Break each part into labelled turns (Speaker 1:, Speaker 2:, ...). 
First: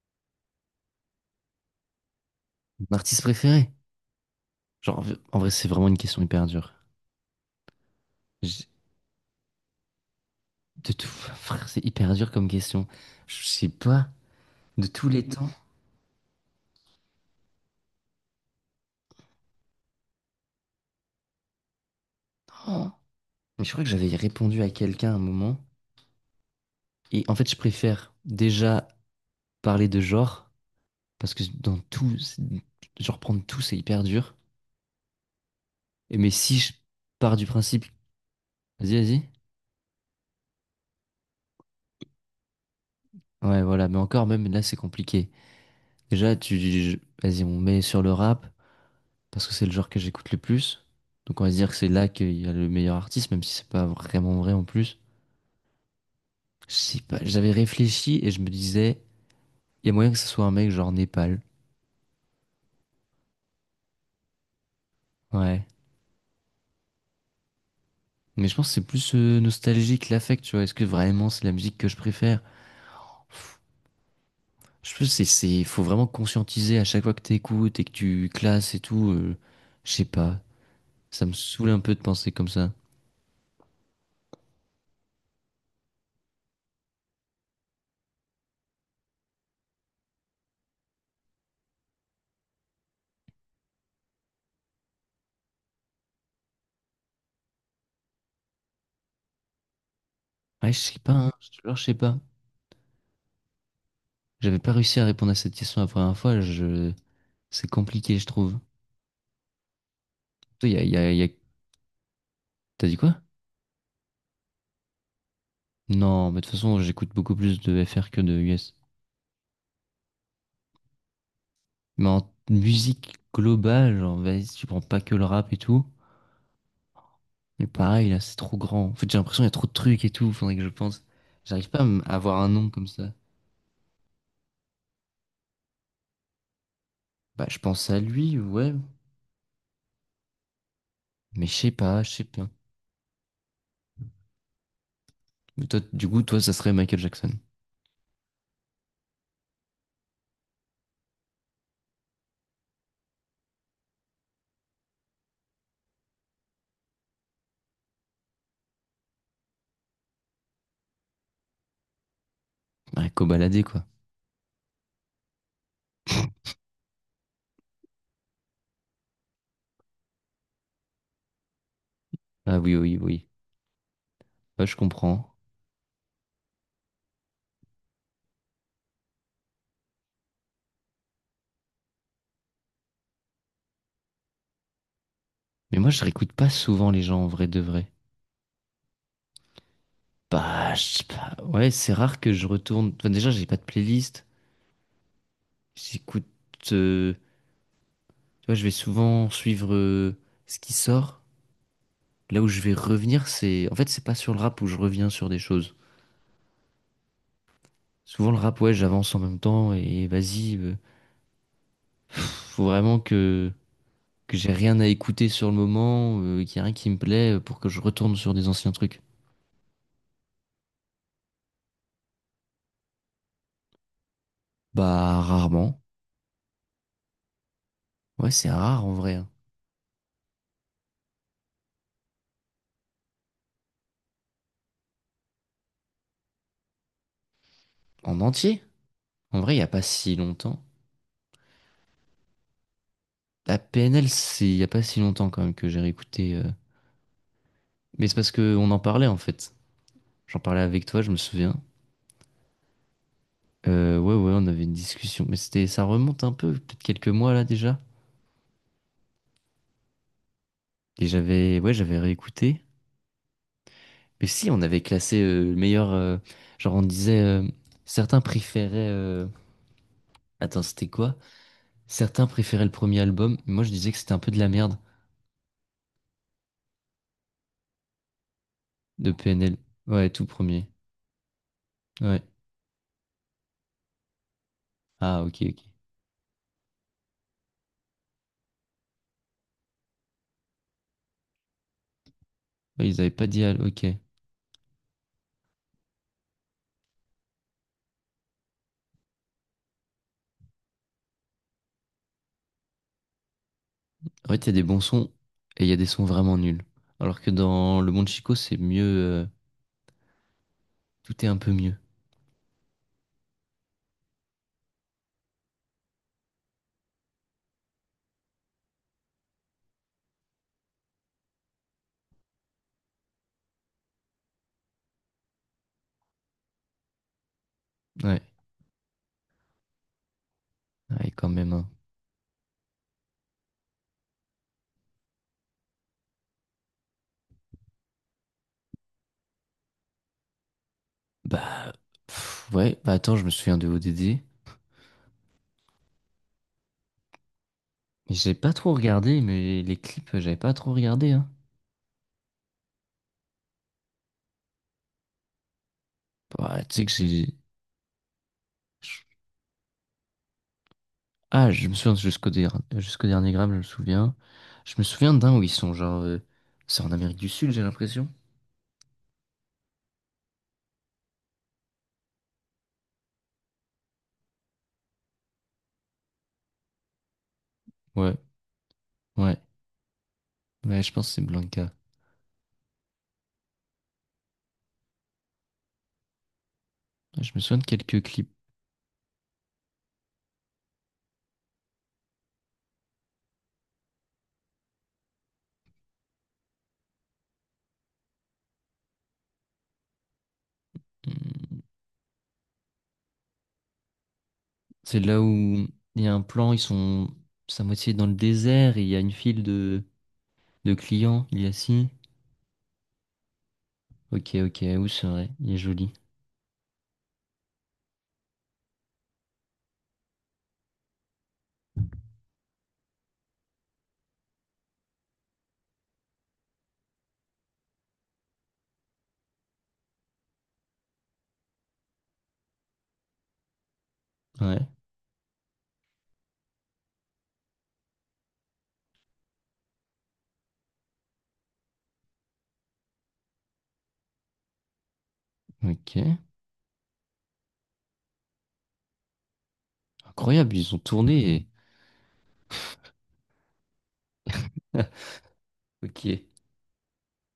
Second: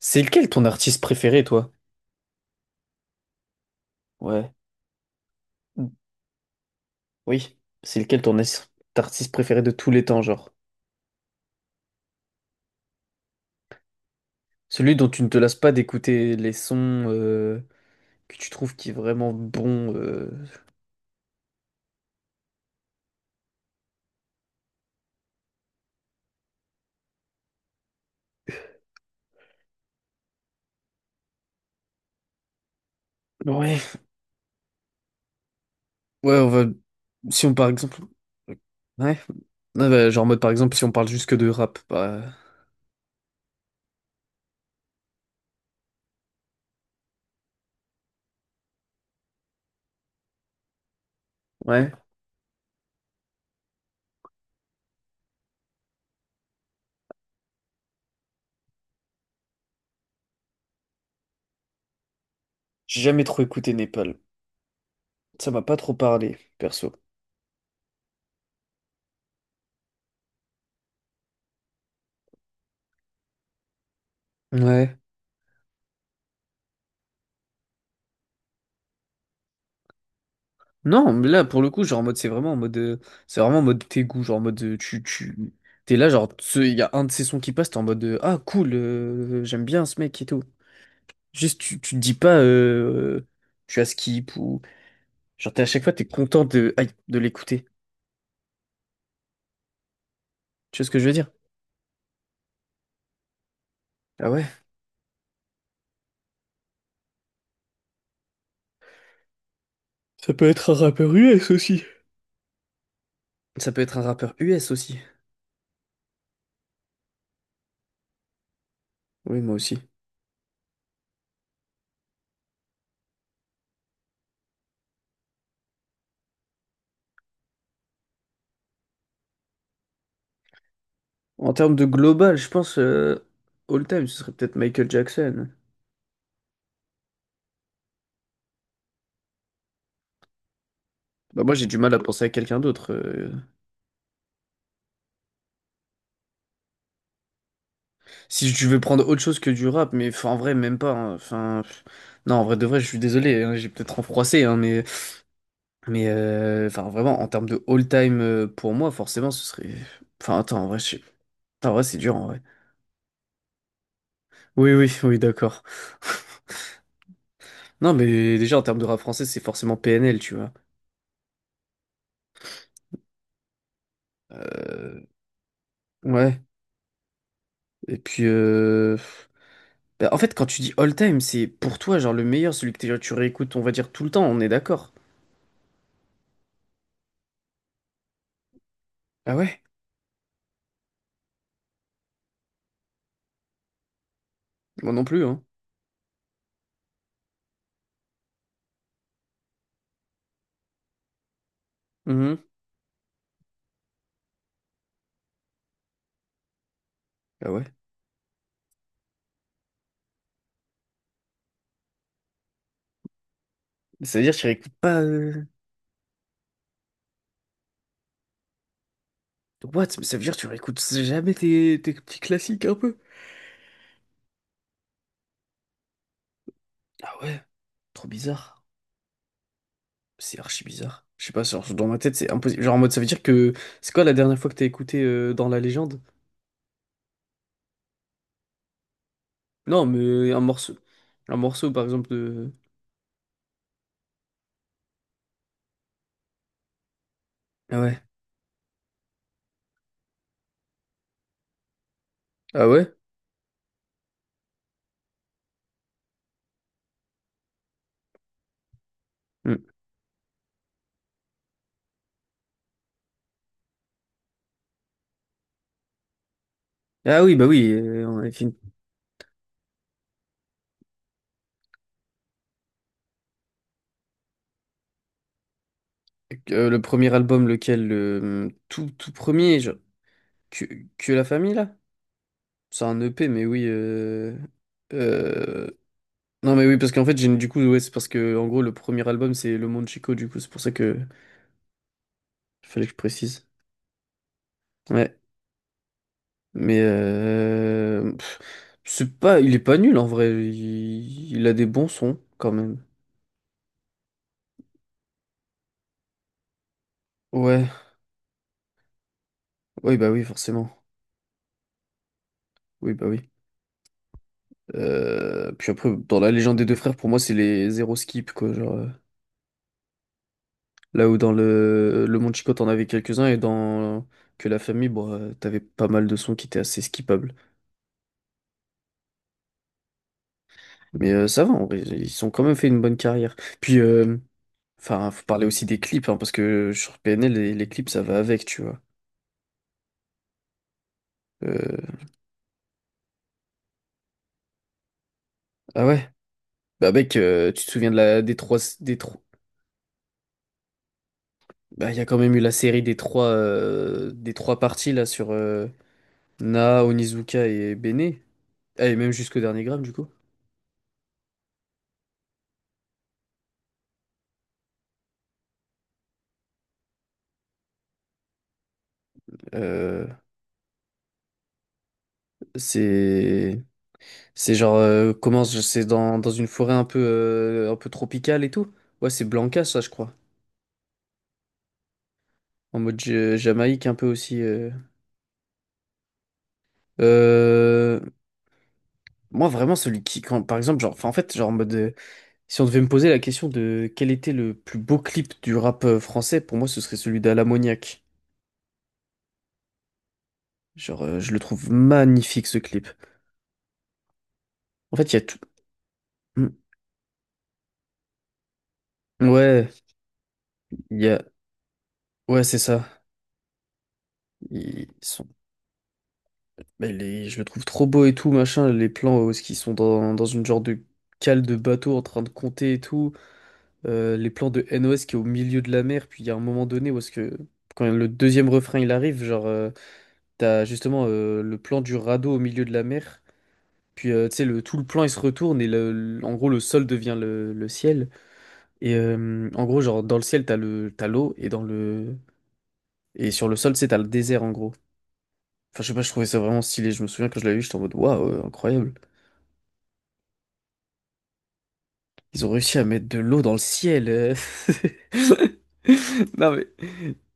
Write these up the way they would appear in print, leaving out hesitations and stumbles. Speaker 1: C'est lequel ton artiste préféré, toi?
Speaker 2: Mon artiste préféré?
Speaker 1: Ouais.
Speaker 2: Genre, en vrai, c'est vraiment
Speaker 1: Mm.
Speaker 2: une question hyper dure.
Speaker 1: Oui. C'est lequel ton
Speaker 2: J-
Speaker 1: artiste préféré de tous les temps, genre?
Speaker 2: De tout, frère, c'est hyper dur comme question. Je sais pas, de
Speaker 1: Celui dont
Speaker 2: tous
Speaker 1: tu
Speaker 2: les
Speaker 1: ne te
Speaker 2: temps.
Speaker 1: lasses pas d'écouter les sons que tu trouves qui est vraiment bon.
Speaker 2: Oh. Mais je crois que j'avais répondu à quelqu'un à un moment. Et en fait, je préfère déjà parler de genre, parce que dans tout, genre prendre tout, c'est
Speaker 1: Ouais.
Speaker 2: hyper dur. Et mais
Speaker 1: Ouais, on
Speaker 2: si
Speaker 1: va.
Speaker 2: je pars
Speaker 1: Si
Speaker 2: du
Speaker 1: on par
Speaker 2: principe,
Speaker 1: exemple.
Speaker 2: vas-y,
Speaker 1: Ouais.
Speaker 2: vas-y.
Speaker 1: Ouais, bah, genre en mode par exemple, si on parle juste que de rap, bah.
Speaker 2: Ouais, voilà, mais encore, même là, c'est compliqué. Déjà, vas-y, on met sur le rap, parce que c'est le genre que j'écoute le plus. Donc on va se dire que c'est
Speaker 1: Ouais.
Speaker 2: là qu'il y a le meilleur artiste, même si c'est pas vraiment vrai en plus. Je sais pas, j'avais réfléchi et je me disais, il y a moyen que ce soit un mec genre Népal.
Speaker 1: J'ai jamais trop écouté Népal. Ça m'a
Speaker 2: Ouais.
Speaker 1: pas trop parlé, perso.
Speaker 2: Mais je pense que c'est plus nostalgique l'affect, tu vois. Est-ce que vraiment c'est la musique que je préfère? Pff, je
Speaker 1: Ouais.
Speaker 2: pense que c'est, faut vraiment conscientiser à chaque fois que t'écoutes et que tu classes et tout. Je sais pas.
Speaker 1: Non,
Speaker 2: Ça
Speaker 1: mais
Speaker 2: me
Speaker 1: là, pour
Speaker 2: saoule
Speaker 1: le
Speaker 2: un
Speaker 1: coup,
Speaker 2: peu
Speaker 1: genre,
Speaker 2: de
Speaker 1: en mode, c'est
Speaker 2: penser comme
Speaker 1: vraiment en
Speaker 2: ça.
Speaker 1: mode, c'est vraiment en mode tes goûts, genre, en mode, tu, t'es là, genre, il y a un de ces sons qui passe, t'es en mode, ah, cool, j'aime bien ce mec et tout. Juste, tu te dis pas, tu as skip ou, genre, t'es à chaque fois, t'es content de, aïe, de l'écouter.
Speaker 2: Ouais,
Speaker 1: Tu
Speaker 2: je
Speaker 1: vois ce que
Speaker 2: sais
Speaker 1: je veux
Speaker 2: pas,
Speaker 1: dire?
Speaker 2: hein, je te jure, je sais pas.
Speaker 1: Ah ouais.
Speaker 2: J'avais pas réussi à répondre à cette question la première fois. Je... C'est compliqué, je trouve.
Speaker 1: Ça peut
Speaker 2: Toi,
Speaker 1: être un rappeur US aussi.
Speaker 2: t'as dit quoi?
Speaker 1: Ça peut être un rappeur US aussi.
Speaker 2: Non, mais de toute façon, j'écoute beaucoup plus de FR que de US.
Speaker 1: Oui, moi aussi.
Speaker 2: Mais en musique globale, genre, vas-y, si tu prends pas que le rap et tout. Mais pareil, là, c'est trop grand. En fait, j'ai l'impression qu'il y a trop de trucs et tout, faudrait que je pense.
Speaker 1: En
Speaker 2: J'arrive
Speaker 1: termes
Speaker 2: pas
Speaker 1: de
Speaker 2: à
Speaker 1: global,
Speaker 2: avoir
Speaker 1: je
Speaker 2: un nom
Speaker 1: pense,
Speaker 2: comme ça.
Speaker 1: all time, ce serait peut-être Michael Jackson.
Speaker 2: Bah, je pense à lui, ouais.
Speaker 1: Bah,
Speaker 2: Mais
Speaker 1: moi,
Speaker 2: je
Speaker 1: j'ai
Speaker 2: sais
Speaker 1: du mal à
Speaker 2: pas, je sais
Speaker 1: penser à
Speaker 2: pas.
Speaker 1: quelqu'un d'autre.
Speaker 2: Mais toi, du coup, toi, ça serait Michael Jackson.
Speaker 1: Si tu veux prendre autre chose que du rap, mais enfin, en vrai, même pas. Hein. Enfin, pff, non, en vrai, de vrai, je suis désolé, hein, j'ai peut-être renfroissé, hein, mais, enfin, vraiment, en termes de all-time pour moi, forcément, ce serait. Enfin, attends, en vrai, enfin, en vrai, c'est dur, en vrai.
Speaker 2: Ouais, cobaladé, quoi.
Speaker 1: Oui, oui, oui, d'accord. Non, mais déjà, en termes de rap français, c'est forcément PNL, tu vois.
Speaker 2: Ah oui, oui, oui. Ouais, je
Speaker 1: Euh,
Speaker 2: comprends.
Speaker 1: ouais. Et puis, bah, en fait, quand tu dis all-time, c'est pour toi, genre, le meilleur, celui que tu réécoutes, on va dire, tout le temps, on est d'accord.
Speaker 2: Mais moi, je réécoute pas souvent les gens en vrai de vrai.
Speaker 1: Ah ouais?
Speaker 2: Bah, je sais pas. Ouais, c'est rare que je retourne. Enfin, déjà, j'ai pas de playlist.
Speaker 1: Moi non plus, hein.
Speaker 2: J'écoute, euh, tu vois, je vais souvent suivre ce qui sort.
Speaker 1: Mhm.
Speaker 2: Là où je vais revenir, en fait, c'est pas sur le rap où je reviens sur des choses.
Speaker 1: Ah ouais.
Speaker 2: Souvent le rap, ouais, j'avance en même temps et vas-y, faut vraiment que
Speaker 1: Ça veut dire
Speaker 2: que
Speaker 1: que tu
Speaker 2: j'ai
Speaker 1: réécoutes
Speaker 2: rien à
Speaker 1: pas.
Speaker 2: écouter sur le moment, qu'il y a rien qui me plaît pour que je retourne sur des anciens trucs.
Speaker 1: What? Mais ça veut dire que tu réécoutes jamais tes, tes petits classiques un peu?
Speaker 2: Bah rarement.
Speaker 1: Ah ouais, trop
Speaker 2: Ouais, c'est
Speaker 1: bizarre.
Speaker 2: rare en vrai, hein.
Speaker 1: C'est archi bizarre. Je sais pas, genre, dans ma tête, c'est impossible. Genre en mode, ça veut dire que. C'est quoi la dernière fois que t'as écouté dans la légende?
Speaker 2: En entier. En vrai, il y a pas
Speaker 1: Non,
Speaker 2: si
Speaker 1: mais un
Speaker 2: longtemps.
Speaker 1: morceau. Un morceau, par exemple, de.
Speaker 2: La PNL, c'est il y a pas si longtemps quand même que j'ai réécouté.
Speaker 1: Ah ouais.
Speaker 2: Mais c'est parce que on en parlait en fait. J'en parlais avec toi, je me souviens.
Speaker 1: Ah ouais?
Speaker 2: Ouais, ouais, on avait une discussion, mais ça remonte un peu, peut-être quelques mois là déjà.
Speaker 1: Hmm.
Speaker 2: Et ouais, j'avais réécouté. Mais si, on avait classé le meilleur, genre on disait,
Speaker 1: Ah oui, bah oui, on
Speaker 2: certains
Speaker 1: avait fait
Speaker 2: préféraient, attends, c'était quoi? Certains préféraient le premier album, mais moi je disais que c'était un peu de la merde
Speaker 1: Le premier album, lequel? Le tout, tout
Speaker 2: de PNL.
Speaker 1: premier, genre.
Speaker 2: Ouais, tout
Speaker 1: Que,
Speaker 2: premier.
Speaker 1: que la famille, là?
Speaker 2: Ouais.
Speaker 1: C'est un EP, mais oui.
Speaker 2: Ah, ok, ok.
Speaker 1: Euh, Non mais oui parce qu'en fait j'ai du coup ouais c'est parce que en gros le premier album c'est Le Monde Chico, du coup c'est pour ça que fallait
Speaker 2: Ouais,
Speaker 1: que je
Speaker 2: ils avaient pas dit,
Speaker 1: précise.
Speaker 2: ok.
Speaker 1: Ouais, mais pff, c'est pas, il est pas nul en vrai, il a des bons sons quand même.
Speaker 2: En fait, il y a des bons sons et il y a des sons vraiment nuls. Alors que
Speaker 1: Ouais,
Speaker 2: dans Le Monde Chico, c'est mieux,
Speaker 1: oui bah oui forcément,
Speaker 2: tout est un peu mieux.
Speaker 1: oui bah oui. Puis après, dans la légende des deux frères, pour moi c'est les zéro skip, quoi, genre là où dans le Monde Chico t'en avais quelques-uns, et dans que la famille bon, t'avais pas mal de sons qui étaient assez skippables,
Speaker 2: Ouais,
Speaker 1: mais
Speaker 2: ouais, quand
Speaker 1: ça va,
Speaker 2: même,
Speaker 1: en
Speaker 2: hein.
Speaker 1: vrai ils ont quand même fait une bonne carrière. Puis, enfin, faut parler aussi des clips, hein, parce que sur PNL, les clips, ça va avec, tu vois.
Speaker 2: Bah,
Speaker 1: Euh,
Speaker 2: pff, ouais, bah attends, je me souviens de ODD.
Speaker 1: Ah ouais? Bah mec, tu te souviens de
Speaker 2: Mais
Speaker 1: la
Speaker 2: j'ai
Speaker 1: des
Speaker 2: pas
Speaker 1: trois
Speaker 2: trop
Speaker 1: des trois.
Speaker 2: regardé, mais les clips, j'avais pas trop regardé, hein.
Speaker 1: Bah il y a quand même eu la série des trois parties là sur
Speaker 2: Bah, tu
Speaker 1: Na,
Speaker 2: sais que j'ai...
Speaker 1: Onizuka et Bene. Ah, et
Speaker 2: je-
Speaker 1: même jusqu'au dernier gramme du coup.
Speaker 2: Ah, je me souviens jusqu'au dernier gramme, je me souviens. Je me souviens d'un où ils sont genre... C'est en Amérique du Sud, j'ai l'impression.
Speaker 1: Euh, c'est c'est genre c'est dans, dans une forêt un peu
Speaker 2: Ouais,
Speaker 1: tropicale et tout. Ouais, c'est
Speaker 2: ouais.
Speaker 1: Blanca ça, je crois.
Speaker 2: Ouais, je pense que c'est Blanca.
Speaker 1: En mode Jamaïque un peu aussi.
Speaker 2: Ouais, je me souviens de
Speaker 1: Euh,
Speaker 2: quelques clips.
Speaker 1: Moi, vraiment, celui qui, quand, par exemple, genre, enfin, en fait, genre, en mode, si on devait me poser la question de quel était le plus beau clip du rap français, pour moi, ce serait celui d'Alamoniac. Genre, je le
Speaker 2: Hmm,
Speaker 1: trouve magnifique, ce clip. En
Speaker 2: c'est
Speaker 1: fait, il y a
Speaker 2: là
Speaker 1: tout.
Speaker 2: où il y a un
Speaker 1: Mm.
Speaker 2: plan, ils sont... C'est à moitié dans le désert, et il y a une file
Speaker 1: Ouais,
Speaker 2: de
Speaker 1: il y a,
Speaker 2: clients, il y a si.
Speaker 1: ouais, c'est ça.
Speaker 2: Ok, ok,
Speaker 1: Ils
Speaker 2: où c'est
Speaker 1: sont,
Speaker 2: vrai, il est joli.
Speaker 1: mais je le trouve trop beau et tout, machin. Les plans où ils sont dans, dans une genre de cale de bateau en train de compter et tout. Les plans de NOS qui est au milieu de la mer. Puis il y a un moment donné où est-ce que, quand le deuxième refrain il arrive, genre. T'as justement le plan du radeau au milieu de la mer. Puis tu sais,
Speaker 2: Ouais.
Speaker 1: le, tout le plan il se retourne et le, en gros le sol devient le ciel. Et en gros, genre dans le ciel, t'as le, t'as l'eau, et dans le. Et sur le sol, tu sais, t'as le désert en gros. Enfin, je sais pas, je
Speaker 2: Ok.
Speaker 1: trouvais ça vraiment stylé. Je me souviens quand je l'avais vu, j'étais en mode waouh, incroyable.
Speaker 2: Incroyable, ils ont tourné.
Speaker 1: Ils ont réussi à mettre de l'eau dans le ciel.
Speaker 2: et- Ok.
Speaker 1: Non mais.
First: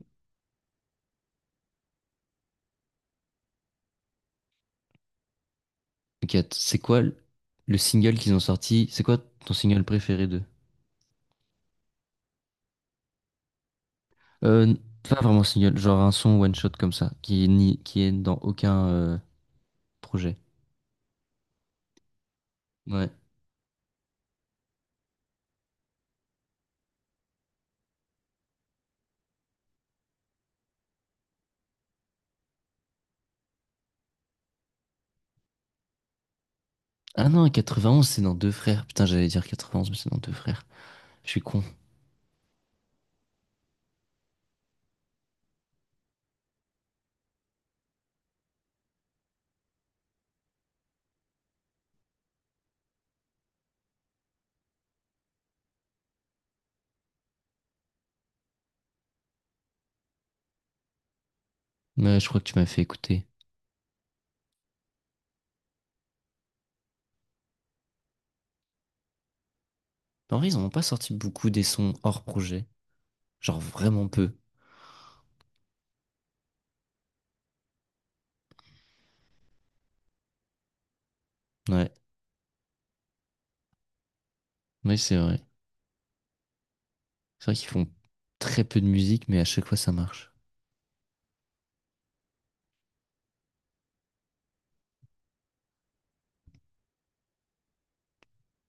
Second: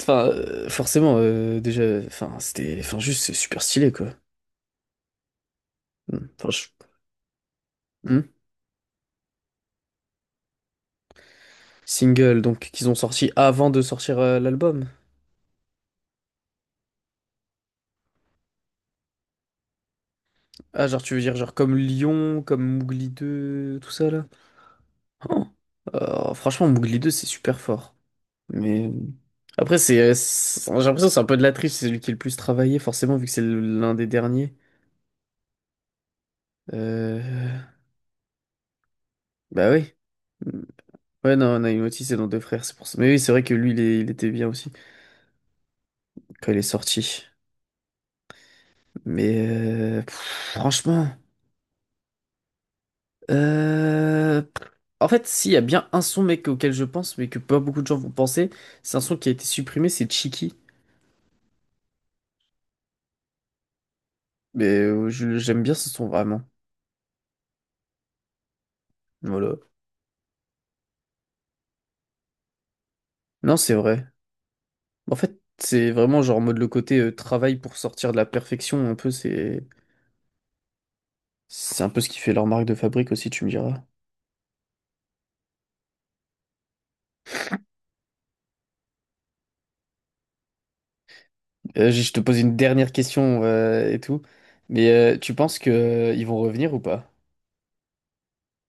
Speaker 1: Enfin, forcément, déjà, enfin, c'était. Enfin, juste, c'est super stylé, quoi.
Speaker 2: Ok,
Speaker 1: Enfin,
Speaker 2: c'est quoi le single
Speaker 1: Hmm.
Speaker 2: qu'ils ont sorti? C'est quoi ton single préféré d'eux?
Speaker 1: Single, donc, qu'ils ont sorti avant de sortir
Speaker 2: Euh, n-
Speaker 1: l'album.
Speaker 2: Pas vraiment single, genre un son one shot comme ça, qui est dans aucun projet.
Speaker 1: Ah, genre, tu veux dire, genre, comme Lyon, comme Mougli
Speaker 2: Ouais.
Speaker 1: deux, tout ça, là? Oh. Franchement, Mougli deux c'est super fort. Mais après, c'est, j'ai l'impression que c'est un peu de la triche, c'est celui qui est le plus travaillé, forcément, vu que c'est l'un des derniers.
Speaker 2: Ah non,
Speaker 1: Euh,
Speaker 2: 91, c'est dans Deux Frères. Putain, j'allais dire
Speaker 1: Bah
Speaker 2: 91,
Speaker 1: oui.
Speaker 2: mais c'est dans Deux Frères. Je
Speaker 1: Ouais,
Speaker 2: suis
Speaker 1: non,
Speaker 2: con.
Speaker 1: Naimoti, c'est dans Deux Frères, c'est pour ça. Mais oui, c'est vrai que lui, il était bien aussi, quand il est sorti. Mais pff, franchement. euh, En fait, s'il y a bien un son, mec, auquel je pense, mais que pas beaucoup de gens vont penser, c'est un son qui a été supprimé, c'est Chiki.
Speaker 2: Mais je crois que tu m'as fait écouter.
Speaker 1: Mais j'aime bien ce son vraiment. Voilà.
Speaker 2: En vrai, ils en ont pas sorti beaucoup des sons hors projet.
Speaker 1: Non,
Speaker 2: Genre
Speaker 1: c'est vrai.
Speaker 2: vraiment peu.
Speaker 1: En fait, c'est vraiment genre en mode le côté travail pour sortir de la perfection, un peu, c'est un
Speaker 2: Ouais.
Speaker 1: peu ce qui fait leur marque de fabrique aussi, tu me diras.
Speaker 2: Oui, c'est vrai. C'est vrai qu'ils font très peu de musique, mais à chaque fois ça marche.
Speaker 1: Je te pose une dernière question et tout. Mais tu penses que ils vont revenir ou pas?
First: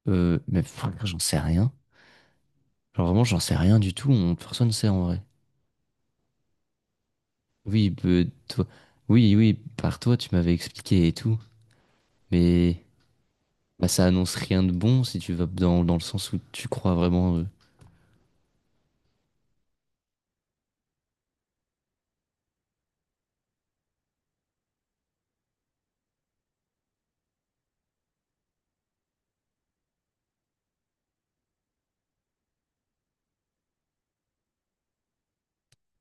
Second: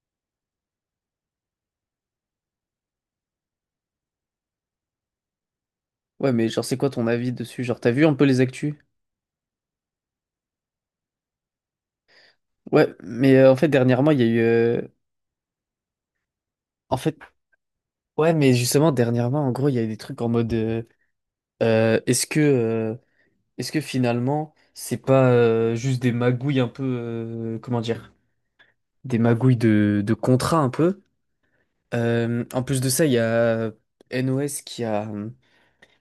Speaker 2: Mais frère, j'en sais rien. Genre vraiment, j'en sais rien du tout. Personne ne sait en vrai.
Speaker 1: Ouais, mais genre c'est quoi ton avis dessus? Genre t'as
Speaker 2: Oui,
Speaker 1: vu un peu les
Speaker 2: toi,
Speaker 1: actus?
Speaker 2: oui, oui, par toi, tu m'avais expliqué et tout. Mais
Speaker 1: Ouais, mais en fait
Speaker 2: bah, ça
Speaker 1: dernièrement il y a
Speaker 2: annonce
Speaker 1: eu
Speaker 2: rien de bon si tu vas dans le sens où tu crois
Speaker 1: en fait,
Speaker 2: vraiment
Speaker 1: ouais, mais justement dernièrement, en gros il y a eu des trucs en mode, euh, est-ce que Est-ce que finalement, c'est pas juste des magouilles un peu, comment dire, des magouilles de contrat un peu? En plus de ça, il y a NOS qui a,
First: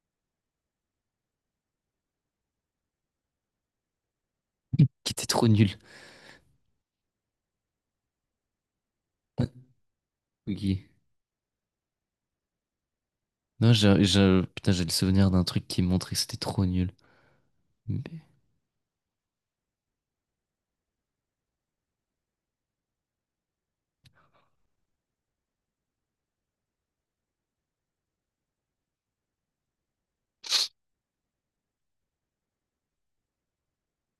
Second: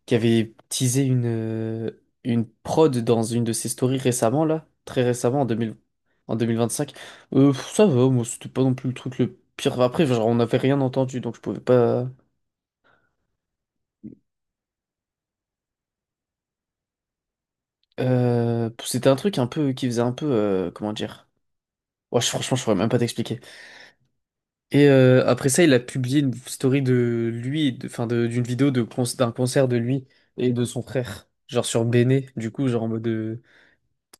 Speaker 1: qui avait teasé une, une prod dans une de ses stories récemment, là, très
Speaker 2: qu'il était
Speaker 1: récemment, en
Speaker 2: trop
Speaker 1: 2000
Speaker 2: nul.
Speaker 1: en 2025. Pff, ça va, moi, c'était pas non plus le truc le
Speaker 2: Euh,
Speaker 1: pire. Enfin, après, genre, on n'avait rien
Speaker 2: Ok.
Speaker 1: entendu, donc je pouvais pas.
Speaker 2: Non, putain, j'ai le souvenir d'un truc qui montrait que c'était trop nul. Mais
Speaker 1: C'était un truc un peu qui faisait un peu, comment dire? Ouais, franchement, je pourrais même pas t'expliquer. Et après ça, il a publié une story de lui, enfin d'une vidéo d'un concert de lui et de son frère, genre sur Bene, du coup, genre en mode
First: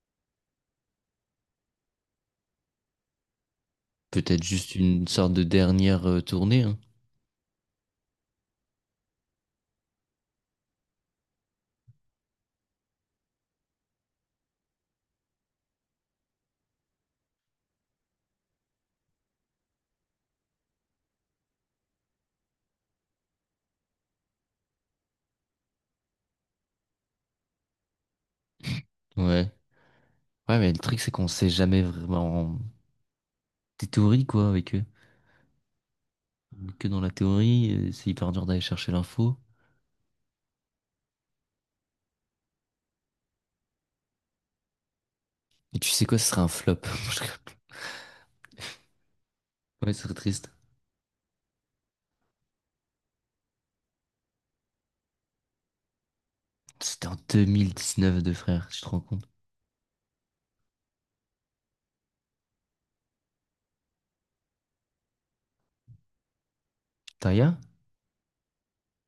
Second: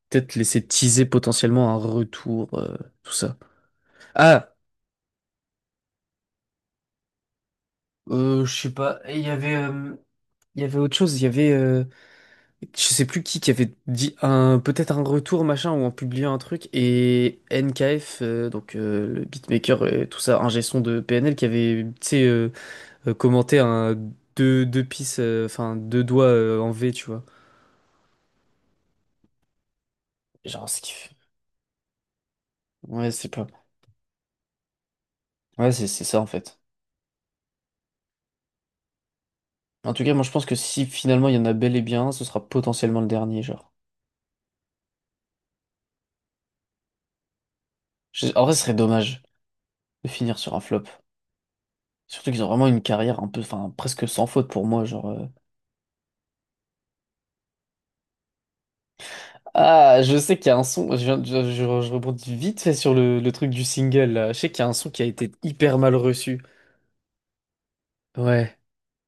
Speaker 1: peut-être laisser teaser potentiellement un retour, tout ça.
Speaker 2: peut-être
Speaker 1: Ah,
Speaker 2: juste une sorte de dernière tournée, hein.
Speaker 1: je sais pas. Et il y avait autre chose, il y avait, je sais plus qui avait dit un peut-être un retour machin, ou en publiant un truc, et NKF, donc le beatmaker et tout ça, un son de PNL qui avait, tu sais, commenter un deux pistes, enfin deux doigts en V, tu vois.
Speaker 2: Ouais. Ouais,
Speaker 1: Genre,
Speaker 2: mais le truc, c'est qu'on sait jamais vraiment
Speaker 1: ouais, c'est pas.
Speaker 2: des théories, quoi, avec eux.
Speaker 1: Ouais, c'est ça, en fait.
Speaker 2: Que dans la théorie, c'est hyper dur d'aller chercher l'info.
Speaker 1: En tout cas, moi, je pense que si finalement il y en a bel et bien, un, ce sera potentiellement le dernier, genre.
Speaker 2: Et tu sais quoi, ce serait un flop.
Speaker 1: En vrai, ce serait dommage
Speaker 2: Ouais, ce
Speaker 1: de
Speaker 2: serait
Speaker 1: finir
Speaker 2: triste.
Speaker 1: sur un flop. Surtout qu'ils ont vraiment une carrière un peu, enfin, presque sans faute pour moi, genre.
Speaker 2: C'était en 2019, de frère, tu te rends compte.
Speaker 1: Ah, je sais qu'il y a un son, je, viens de- je rebondis vite fait sur le truc du single, là. Je sais qu'il y a un son qui a été hyper mal reçu.
Speaker 2: Taya?
Speaker 1: Ouais.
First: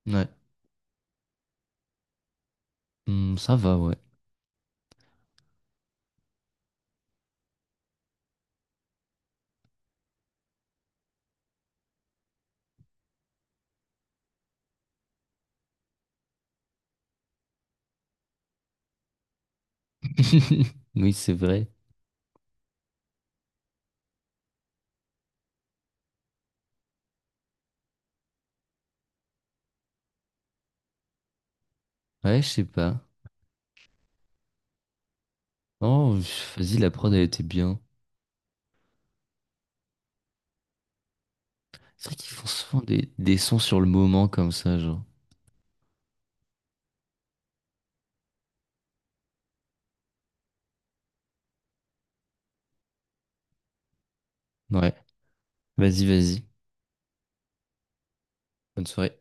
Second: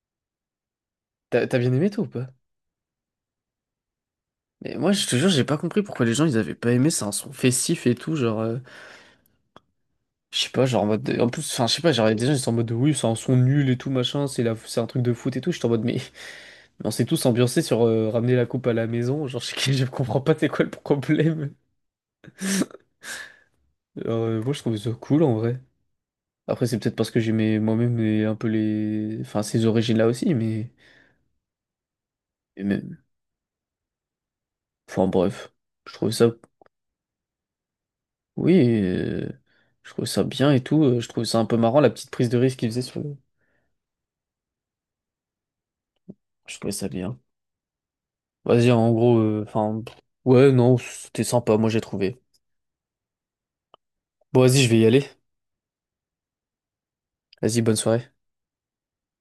Speaker 2: Ouais.
Speaker 1: T'as bien aimé, toi, ou pas?
Speaker 2: Hmm, ça va, ouais.
Speaker 1: Mais moi, je te jure, j'ai pas compris pourquoi les gens ils avaient pas aimé. C'est un son festif et tout, genre, je sais pas, genre en mode. En plus, enfin, je sais pas, genre, des gens ils sont en mode de, oui, c'est un son nul et tout, machin, c'est la. C'est un truc de foot et tout. J'étais en mode, mais on s'est tous ambiancés sur ramener la coupe à la maison. Genre, je, je comprends pas, c'est quoi le
Speaker 2: Oui, c'est
Speaker 1: problème.
Speaker 2: vrai.
Speaker 1: Alors, moi, je trouvais ça cool en vrai. Après, c'est peut-être parce que j'aimais moi-même un peu les. Enfin, ces origines-là aussi, mais.
Speaker 2: Ouais, je
Speaker 1: et
Speaker 2: sais
Speaker 1: même-
Speaker 2: pas.
Speaker 1: Enfin, bref, je trouvais
Speaker 2: Oh,
Speaker 1: ça.
Speaker 2: pff, vas-y, la prod, elle était bien.
Speaker 1: Oui, euh, je trouvais ça bien et tout. Je trouvais ça un peu marrant, la
Speaker 2: C'est
Speaker 1: petite
Speaker 2: vrai
Speaker 1: prise
Speaker 2: qu'ils
Speaker 1: de
Speaker 2: font
Speaker 1: risque qu'ils faisaient
Speaker 2: souvent
Speaker 1: sur
Speaker 2: des,
Speaker 1: le.
Speaker 2: des sons sur le moment comme ça, genre.
Speaker 1: Je trouvais ça bien. Vas-y, en gros, enfin, ouais, non, c'était sympa, moi j'ai trouvé. Bon, vas-y, je vais y
Speaker 2: Ouais.
Speaker 1: aller.
Speaker 2: Vas-y, vas-y.
Speaker 1: Vas-y, bonne soirée.
Speaker 2: Bonne soirée.